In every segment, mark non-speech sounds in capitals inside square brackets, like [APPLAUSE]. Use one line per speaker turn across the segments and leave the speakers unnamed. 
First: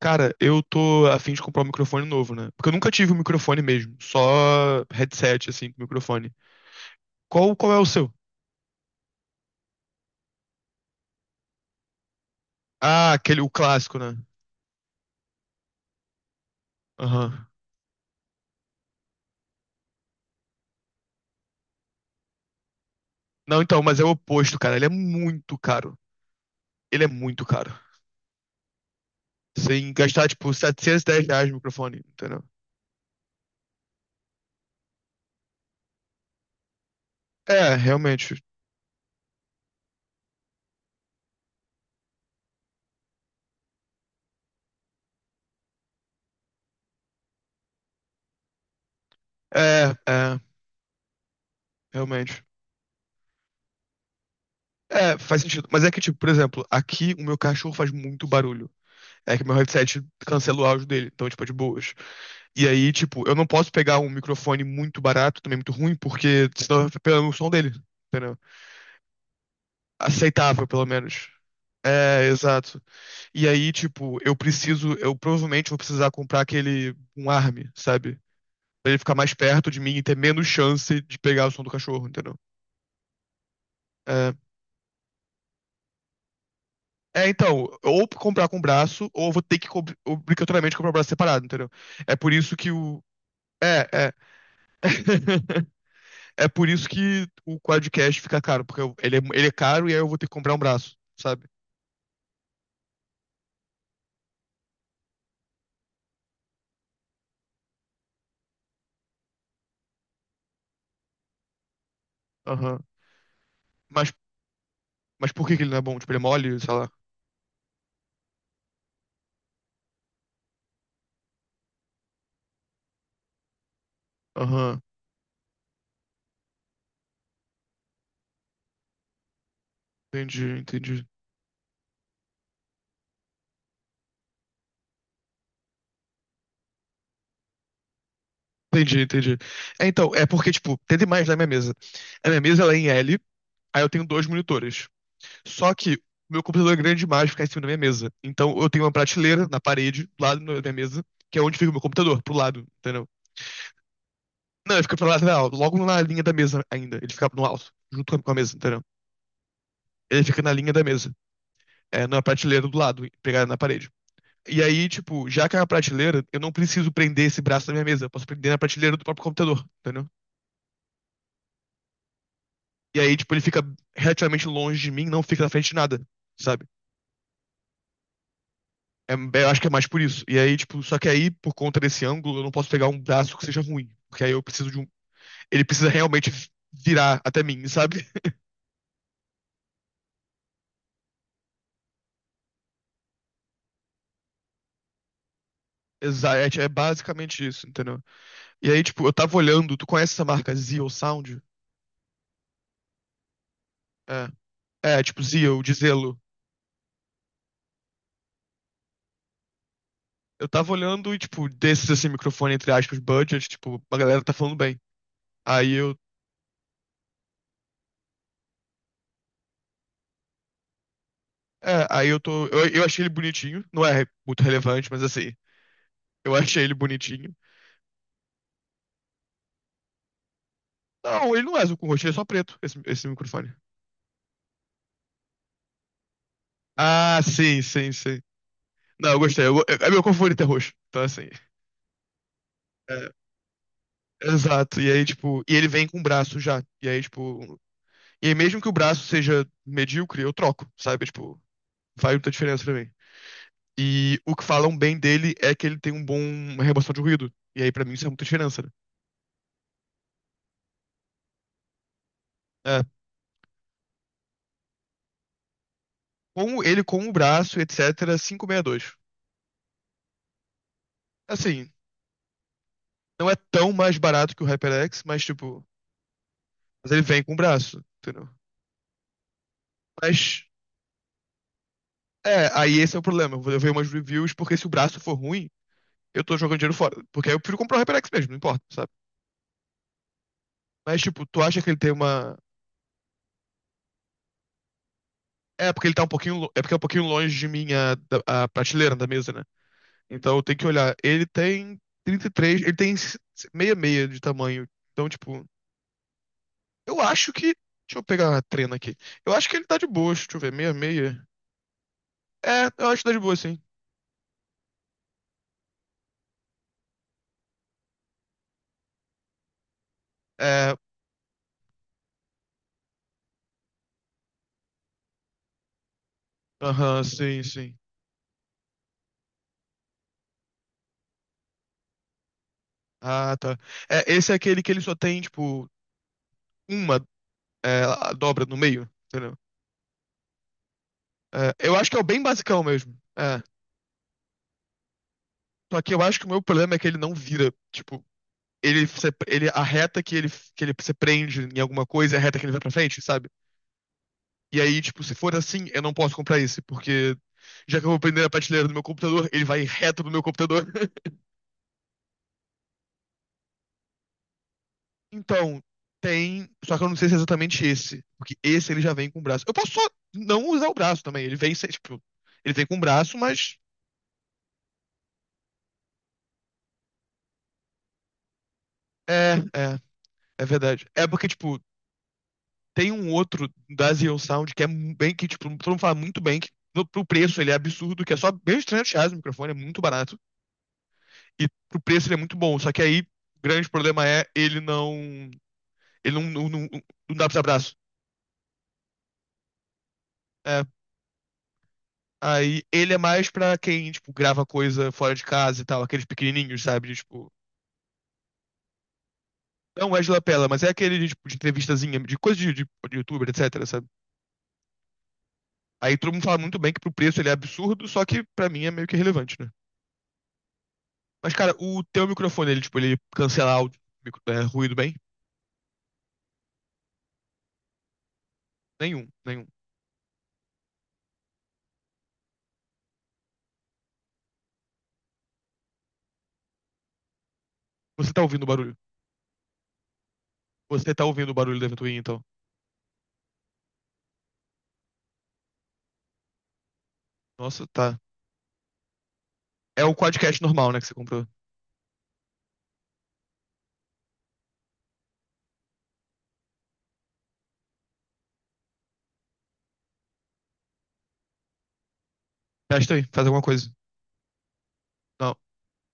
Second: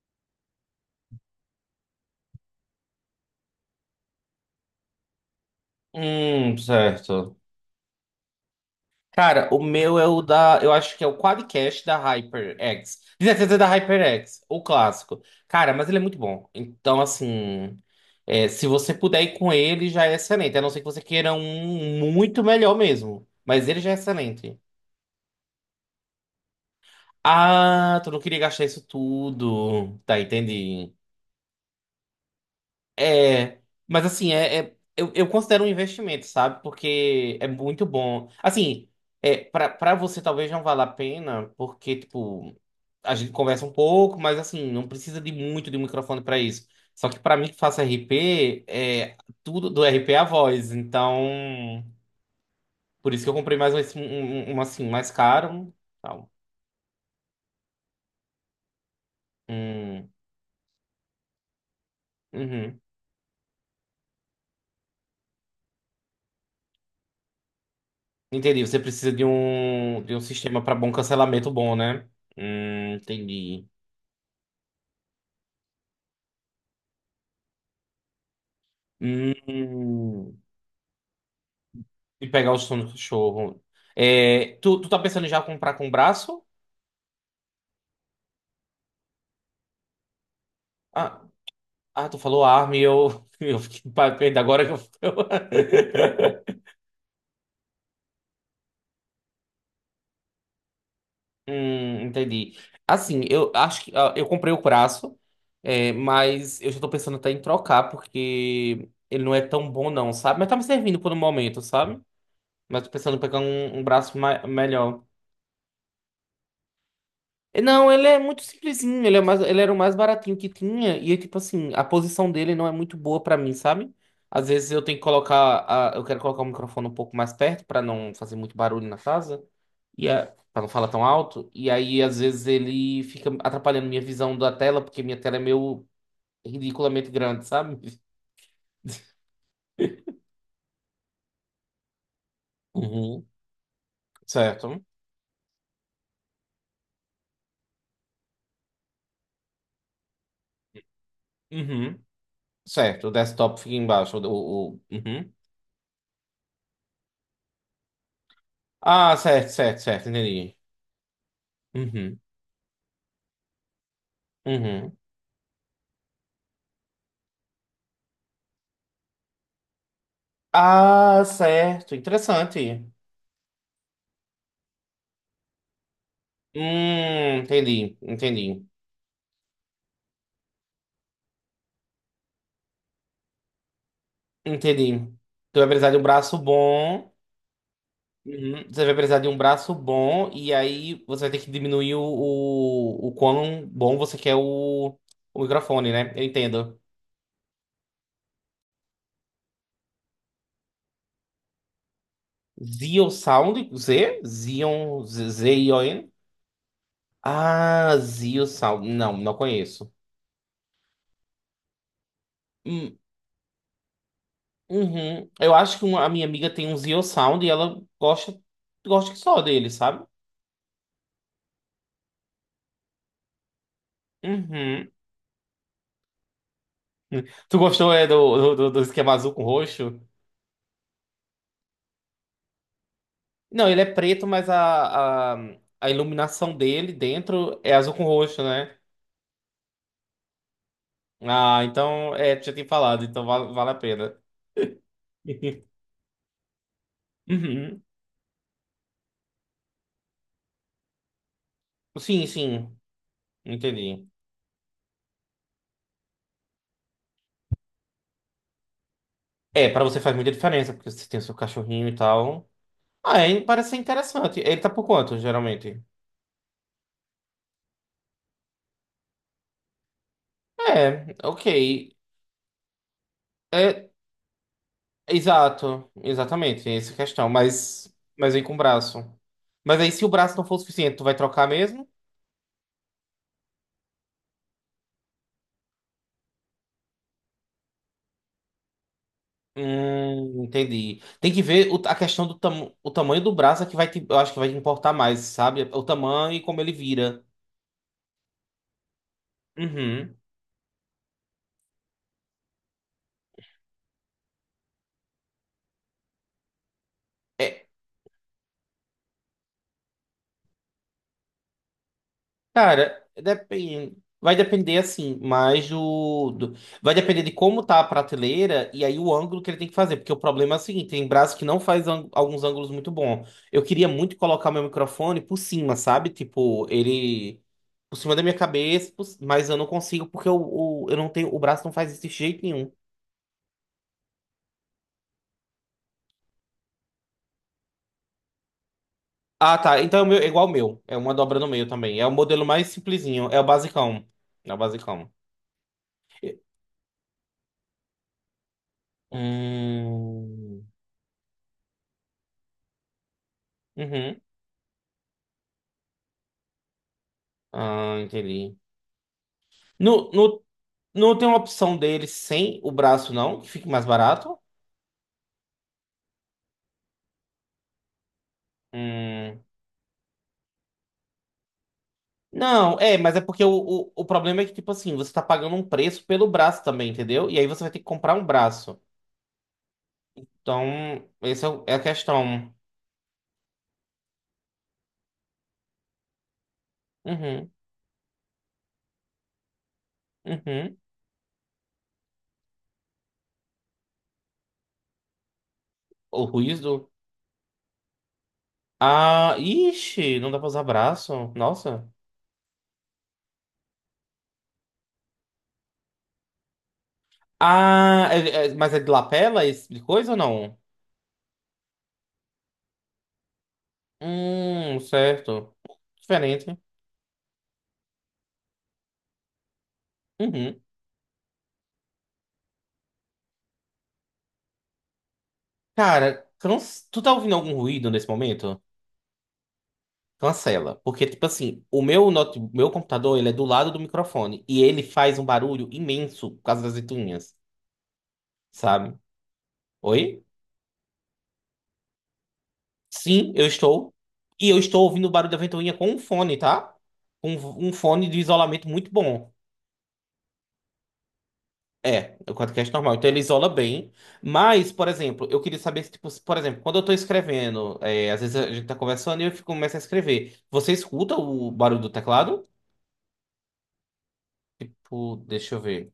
Cara, eu tô a fim de comprar um microfone novo, né? Porque eu nunca tive um microfone mesmo, só headset, assim, com microfone.
Certo.
Qual é o seu?
Cara, o meu é o da. Eu acho que é o Quadcast da HyperX.
Ah,
[LAUGHS] Quer
aquele, o
dizer, da
clássico, né?
HyperX, o clássico. Cara, mas ele é muito bom. Então,
Aham.
assim. É, se você puder ir com ele, já é excelente. A não ser que você queira um muito melhor mesmo.
Não,
Mas ele
então,
já é
mas é o oposto,
excelente.
cara. Ele é muito caro. Ele é muito caro.
Ah, tu não queria gastar isso
Sem
tudo. Tá,
gastar, tipo,
entendi.
R$ 710 no microfone, entendeu?
É, mas assim, eu considero um investimento, sabe? Porque é
É,
muito bom.
realmente.
Assim, pra você talvez não valha a pena, porque, tipo, a gente conversa um pouco, mas assim, não precisa de muito de um microfone pra isso. Só que pra mim que faço RP, tudo do
É,
RP é a
é,
voz. Então,
realmente.
por isso que eu comprei mais um, assim, mais
É, faz sentido.
caro.
Mas é que, tipo, por
Tal.
exemplo, aqui o meu cachorro faz muito barulho. É que meu headset
Hum,
cancela o áudio dele, então, tipo, é de boas. E
uhum.
aí, tipo, eu não posso pegar um microfone muito barato, também muito ruim, porque senão eu fico pegando o som dele, entendeu?
Entendi, você precisa de um, sistema
Aceitável,
pra
pelo
bom
menos.
cancelamento bom, né?
É, exato. E
Entendi.
aí, tipo, eu provavelmente vou precisar comprar aquele, um arm, sabe? Pra ele ficar mais perto de mim e ter
Hum,
menos chance de pegar o som do cachorro,
e
entendeu?
pegar o som do cachorro.
É,
É, tu tá pensando em já comprar com o braço?
é, então, ou comprar com braço, ou eu vou ter que obrigatoriamente comprar o braço
Ah,
separado, entendeu? É
tu
por
falou
isso que
arma e
o.
eu, [LAUGHS] eu
É,
fiquei
é.
perdendo agora que eu. [LAUGHS]
[LAUGHS] É
eu-
por isso que o quadcast fica caro, porque ele é caro e aí eu vou ter que comprar um braço, sabe?
Entendi. Assim, eu acho que eu comprei o braço, é, mas eu já tô pensando até em trocar, porque ele não é tão bom, não, sabe? Mas tá me servindo por um momento, sabe? Mas
Aham.
tô pensando em pegar um
Mas,
braço melhor.
mas por que que ele não é bom? Tipo, ele é mole, sei lá.
Não, ele é muito simplesinho, ele, é mais, ele era o mais baratinho que tinha, e é tipo assim, a posição dele não é muito boa pra mim, sabe? Às vezes eu
Aham.
tenho que colocar, eu quero colocar o microfone um pouco mais perto pra não fazer muito barulho na casa, e a,
Entendi,
para não falar tão
entendi.
alto, e aí às vezes ele fica atrapalhando minha visão da tela, porque minha tela é meio ridiculamente grande, sabe?
Entendi, entendi. É, então, é porque, tipo, tem demais na minha mesa. A minha mesa, ela é em L,
Uhum,
aí eu tenho dois
certo.
monitores. Só que meu computador é grande demais, fica em cima da minha mesa. Então, eu tenho uma prateleira na parede, do lado da minha mesa, que é onde fica o meu
Uhum,
computador, pro lado, entendeu?
certo, o desktop fica embaixo,
Não,
o-
ele fica pro lado,
uhum.
não, logo na linha da mesa ainda. Ele fica no alto, junto com a mesa, entendeu?
Ah, certo, certo, certo,
Ele fica na
entendi.
linha da mesa. É,
Uhum,
na prateleira do lado, pegar na parede. E aí,
uhum.
tipo, já que é uma prateleira, eu não preciso prender esse braço na minha mesa. Eu posso prender na prateleira do próprio computador, entendeu?
Ah, certo. Interessante.
E aí, tipo, ele fica relativamente longe de mim, não fica na frente de nada, sabe?
Entendi, entendi,
É, eu acho que é mais por isso. E aí, tipo, só que aí, por conta desse ângulo, eu não posso pegar um braço que seja ruim. Porque aí eu preciso de um.
entendi. Tu
Ele
vai
precisa
precisar de um
realmente
braço bom.
virar até mim, [LAUGHS] sabe?
Uhum. Você vai precisar de um braço bom e aí você vai ter que diminuir o quão bom você quer o microfone, né? Eu
Exato, é
entendo.
basicamente isso, entendeu? E aí, tipo, eu tava olhando, tu conhece essa marca Zio Sound?
Zio Sound? Z?
É, é
Zion?
tipo Zio, de
Z-I-O-N?
zelo.
Ah, Zio Sound. Não, não conheço.
Eu tava olhando e, tipo, desses, assim, microfone, entre aspas,
Hum,
budget, tipo, a galera tá falando bem.
uhum. Eu
Aí
acho que
eu.
a minha amiga tem um Zio Sound e ela gosta, gosta que só dele, sabe?
É, aí eu tô. Eu achei ele bonitinho. Não é muito relevante,
Uhum.
mas assim, eu achei ele bonitinho.
Tu gostou do esquema azul com roxo?
Não, ele não é azul com roxo, ele é só preto, esse microfone.
Não, ele é preto, mas a iluminação dele
Ah,
dentro
sim,
é
sim,
azul com
sim.
roxo, né?
Não, eu gostei. É, meu favorito é roxo. Então, assim.
Ah, então, é, tu já tinha falado,
É,
então vale, vale a pena.
exato. E aí, tipo. E ele
[LAUGHS]
vem com o braço já. E aí, tipo.
Uhum.
E aí, mesmo que o braço seja medíocre, eu troco, sabe? Tipo, faz
Sim,
muita diferença pra
sim,
mim.
entendi.
E o que falam bem dele é que ele tem um bom uma remoção de ruído. E aí, pra mim, isso é muita diferença, né?
É, pra você faz muita diferença, porque você tem o seu cachorrinho e tal.
É,
Ah, é, parece ser interessante. Ele tá por quanto, geralmente?
com ele com o braço, etc., dois.
É, ok.
Assim, não é tão
É,
mais barato que o HyperX, mas, tipo,
exato, exatamente, tem
mas
essa
ele vem
questão,
com o braço, entendeu?
mas vem com o braço. Mas aí, se o braço não
Mas,
for suficiente, tu vai trocar mesmo?
é, aí esse é o problema. Eu vejo umas reviews, porque se o braço for ruim, eu tô jogando dinheiro fora. Porque aí eu prefiro comprar o HyperX mesmo, não importa, sabe? Mas,
Entendi.
tipo,
Tem
tu
que
acha
ver
que ele tem
a questão do
uma.
tam, o tamanho do braço é que vai te, eu acho que vai te importar mais, sabe?
É,
O
porque ele tá um
tamanho
pouquinho.
e
Lo-
como
É
ele
porque é um pouquinho
vira.
longe de mim a prateleira da mesa, né?
Uhum.
Então eu tenho que olhar. Ele tem 33, ele tem 66 de tamanho. Então, tipo, eu acho que. Deixa eu pegar a trena aqui. Eu acho que ele tá de boa, deixa eu ver, 66. É, eu acho
Cara,
que tá de boa, sim.
depende. Vai depender, assim, mais do, do- Vai depender de como tá a prateleira e aí o ângulo que ele tem que fazer. Porque o problema é o
É,
seguinte, tem braço que não faz ângu- alguns ângulos muito bons. Eu queria muito colocar meu microfone por cima, sabe? Tipo,
aham, sim,
ele...
sim.
Por cima da minha cabeça, por- mas eu não consigo porque eu, eu não tenho... O braço não faz isso de jeito nenhum.
Ah, tá. É, esse é aquele que ele só tem, tipo, uma a dobra no meio, entendeu?
Ah, tá. Então é o meu- é igual o meu. É uma dobra no
É,
meio
eu acho que
também.
é o
É o
bem
modelo
basicão
mais
mesmo.
simplesinho. É
É.
o basicão. É o basicão.
Só que eu acho que o
E-
meu problema é que ele não vira, tipo, ele, se- ele, a reta que ele, que
Hum...
ele se prende em alguma coisa é a reta que ele vai pra frente, sabe?
Uhum.
E aí, tipo, se for assim, eu não posso comprar esse, porque já que eu vou
Ah,
prender a
entendi.
prateleira do meu computador, ele vai reto
No,
pro meu
no,
computador. [LAUGHS]
não tem uma opção dele sem o braço, não? Que fique mais barato?
Então, tem. Só que eu não sei se é exatamente esse. Porque esse ele já vem com o braço.
Hum.
Eu posso só não usar o braço também. Ele vem sem, tipo. Ele vem com
Não,
o
é, mas
braço,
é porque
mas.
o problema é que, tipo assim, você tá pagando um preço pelo braço também, entendeu? E aí você vai ter que comprar um braço.
É, é verdade. É
Então,
porque,
essa
tipo,
é a questão.
tem um outro da Xeon Sound que é bem que, tipo, todo mundo fala muito bem. Que, pro preço ele
Uhum,
é absurdo, que é só bem R$ 300 o microfone, é muito barato.
uhum.
E pro preço ele é muito bom. Só que aí, o grande problema é ele não. Ele
O
não, não, não,
ruído.
não dá pra abraço.
Ah, ixi, não dá pra usar
É.
braço. Nossa.
Aí ele é mais pra quem, tipo, grava coisa fora de casa e tal, aqueles pequenininhos, sabe? De, tipo,
Ah, mas é de lapela, esse tipo de
não é de
coisa ou
lapela,
não?
mas é aquele tipo, de entrevistazinha, de coisa de youtuber, etc, sabe?
Certo.
Aí todo mundo fala muito
Diferente.
bem que pro preço ele é absurdo, só que pra mim é meio que irrelevante, né?
Uhum.
Mas, cara, o teu microfone, ele, tipo, ele cancela áudio, ruído bem?
Cara, tu tá ouvindo algum ruído nesse momento?
Nenhum, nenhum.
Cancela. Porque, tipo assim, o meu, meu computador, ele é do lado do microfone. E ele faz um barulho imenso por causa das ventoinhas,
Você tá ouvindo o barulho?
sabe? Oi?
Você tá ouvindo o barulho da ventoinha, então?
Sim, eu estou. E eu estou ouvindo o barulho da ventoinha com um fone, tá? Com
Nossa,
um
tá.
fone de isolamento muito bom.
É o quadcast normal, né, que você comprou.
É, é o podcast normal. Então ele isola bem. Mas, por exemplo, eu queria saber se, tipo, se, por exemplo, quando eu tô escrevendo, é, às vezes a gente tá conversando e eu fico, começo a escrever. Você escuta o barulho do teclado?
Testa aí, faz alguma coisa.
Pô,
Não.
deixa eu ver.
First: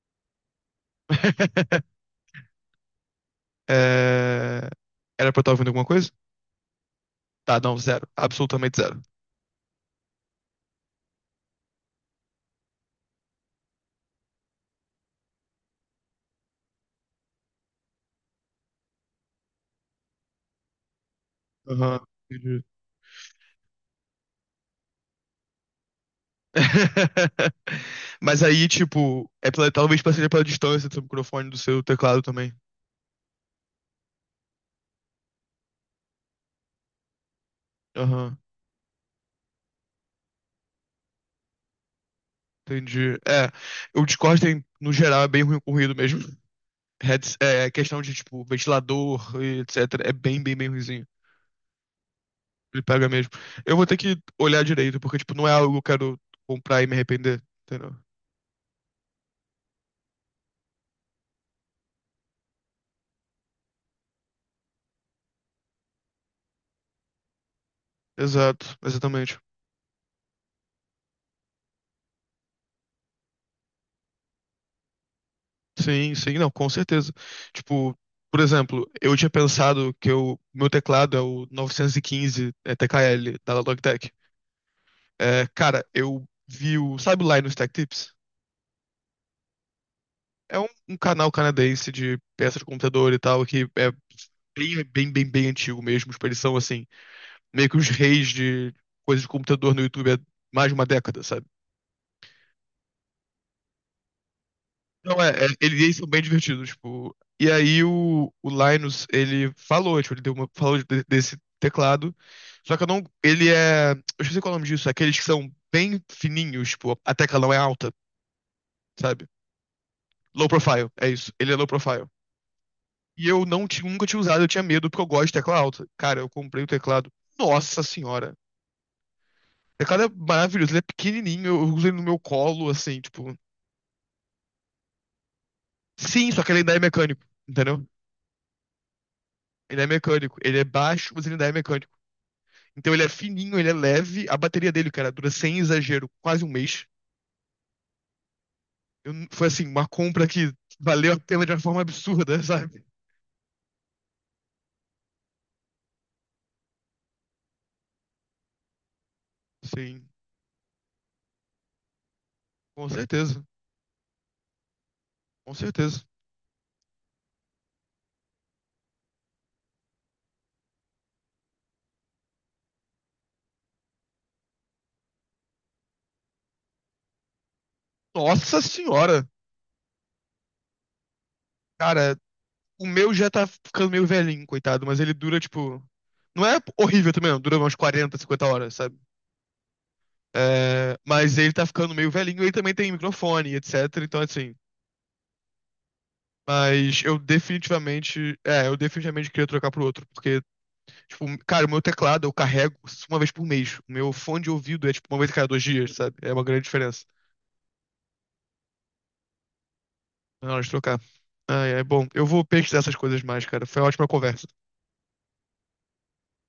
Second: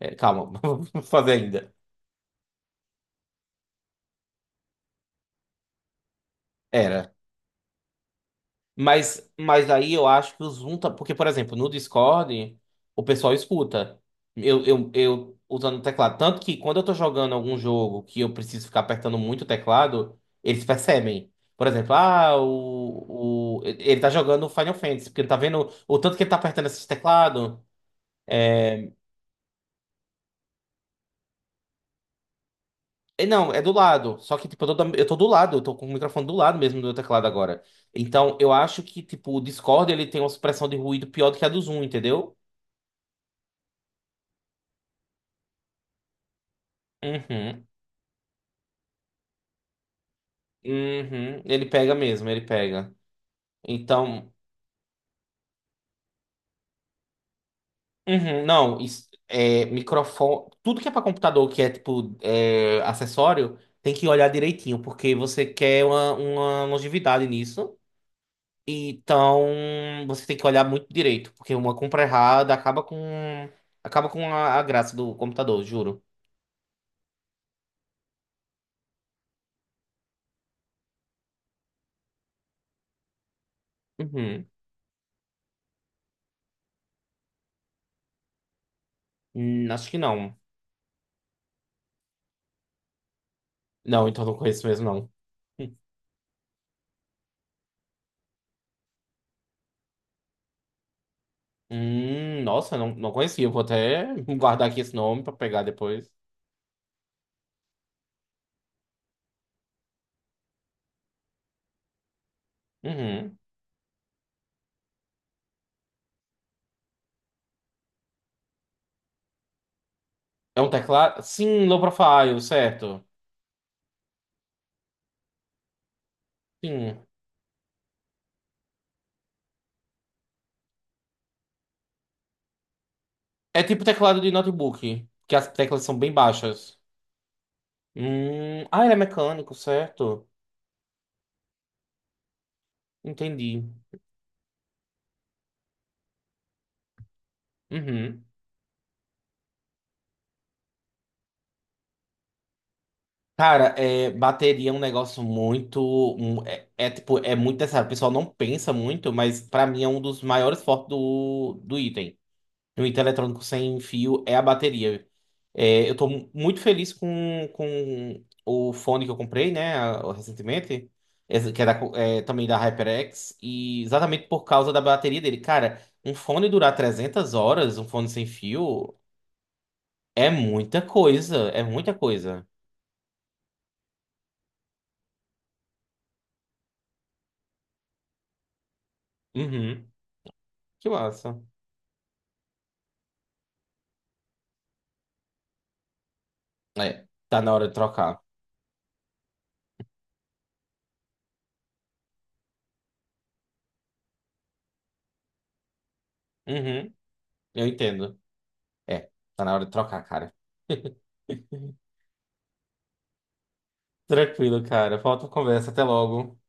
É, calma, [LAUGHS] vou fazer ainda.
[LAUGHS] É, era pra eu estar ouvindo alguma coisa?
Era.
Tá, não, zero. Absolutamente zero.
Mas aí eu acho que o Zoom tá. Porque, por exemplo, no Discord, o pessoal escuta. Eu usando o teclado. Tanto que quando eu tô jogando algum jogo que eu preciso ficar apertando muito o teclado, eles percebem. Por exemplo,
Aham, entendi.
ele tá jogando Final Fantasy, porque ele tá vendo o tanto que ele tá apertando esse teclado.
[LAUGHS] Mas aí, tipo, talvez seja pela distância do seu microfone do seu teclado também.
É, não, é do lado. Só que, tipo, eu tô, eu tô do lado, eu tô com o microfone do lado mesmo do meu teclado agora. Então,
Aham,
eu acho que, tipo, o Discord, ele tem uma supressão de ruído pior do que a do Zoom, entendeu?
entendi. É, o Discord, tem, no geral, é bem ruim com ruído mesmo. Heads,
Uhum.
é questão de, tipo, ventilador e etc. É bem, bem, bem ruinzinho.
Uhum. Ele pega mesmo, ele
Ele
pega.
pega mesmo. Eu vou ter que
Então,
olhar direito, porque, tipo, não é algo que eu quero comprar e me arrepender. Entendeu?
uhum, não, isso, é, microfone. Tudo que é pra computador, que é, tipo, é, acessório, tem que olhar direitinho, porque você quer uma longevidade nisso.
Exato, exatamente.
Então, você tem que olhar muito direito, porque uma compra errada acaba com a graça do computador, juro.
Sim, sim, não, com certeza. Tipo, por exemplo, eu tinha pensado que o meu teclado é o 915 TKL da Logitech.
Uhum.
É, cara, sabe o Linus Tech Tips?
Acho que não.
É um canal canadense de peças de computador e tal, que é
Não, então não conheço
bem,
mesmo, não.
bem, bem, bem antigo mesmo. Tipo, eles são, assim, meio que os reis de coisas de computador no YouTube há mais de uma década, sabe?
Nossa, não, não conhecia. Vou até [LAUGHS] guardar aqui esse
Não,
nome
é,
pra
é,
pegar
eles são
depois.
bem divertidos, tipo. E aí o Linus, ele falou, tipo, falou desse teclado. Só que eu não.
Uhum.
Ele é. Eu esqueci qual é o nome disso. Aqueles que são bem fininhos, tipo, a tecla não é alta, sabe? Low
É um
profile, é
teclado?
isso. Ele é low
Sim, low
profile.
profile, certo.
E eu não tinha, nunca tinha usado, eu tinha medo, porque eu gosto de tecla alta. Cara, eu comprei o
Sim.
teclado. Nossa senhora. O teclado é maravilhoso, ele é pequenininho, eu uso ele no meu colo, assim, tipo.
É tipo teclado de notebook, que as teclas são bem
Sim, só que ele ainda é
baixas.
mecânico, entendeu?
Ah, ele é mecânico,
Ele é
certo?
mecânico. Ele é baixo, mas ele ainda é mecânico. Então ele é fininho,
Entendi.
ele é leve. A bateria dele, cara, dura sem exagero quase um mês.
Uhum.
Foi assim, uma compra que valeu a pena de uma forma absurda, [LAUGHS] sabe?
Cara, é, bateria é um negócio muito. É tipo, é muito necessário. O pessoal não pensa muito, mas pra mim é um
Sim,
dos maiores fortes do, do item. No
com
item
certeza.
eletrônico sem fio é a bateria.
Com
É, eu
certeza.
tô muito feliz com o fone que eu comprei, né, recentemente, esse que é, é, também da HyperX, e exatamente por causa da bateria dele. Cara, um fone durar 300 horas, um fone sem
Nossa
fio,
senhora!
é muita coisa, é muita
Cara,
coisa.
o meu já tá ficando meio velhinho, coitado, mas ele dura, tipo. Não é horrível também, não. Dura umas 40, 50 horas, sabe?
Uhum, que
É, mas
massa.
ele tá ficando meio velhinho, ele também tem microfone, etc. Então, assim. Mas
É,
eu
tá na hora de trocar.
definitivamente. É, eu definitivamente queria trocar pro outro, porque. Tipo, cara, o meu teclado eu carrego uma vez por mês. O meu fone de ouvido é tipo uma vez a cada 2 dias, sabe? É uma grande
Uhum,
diferença.
eu entendo. É, tá na hora de trocar, cara.
Na hora de trocar.
[LAUGHS]
Ah, é bom. Eu vou pesquisar essas coisas mais, cara. Foi uma ótima conversa.
Tranquilo, cara. Falta conversa. Até logo.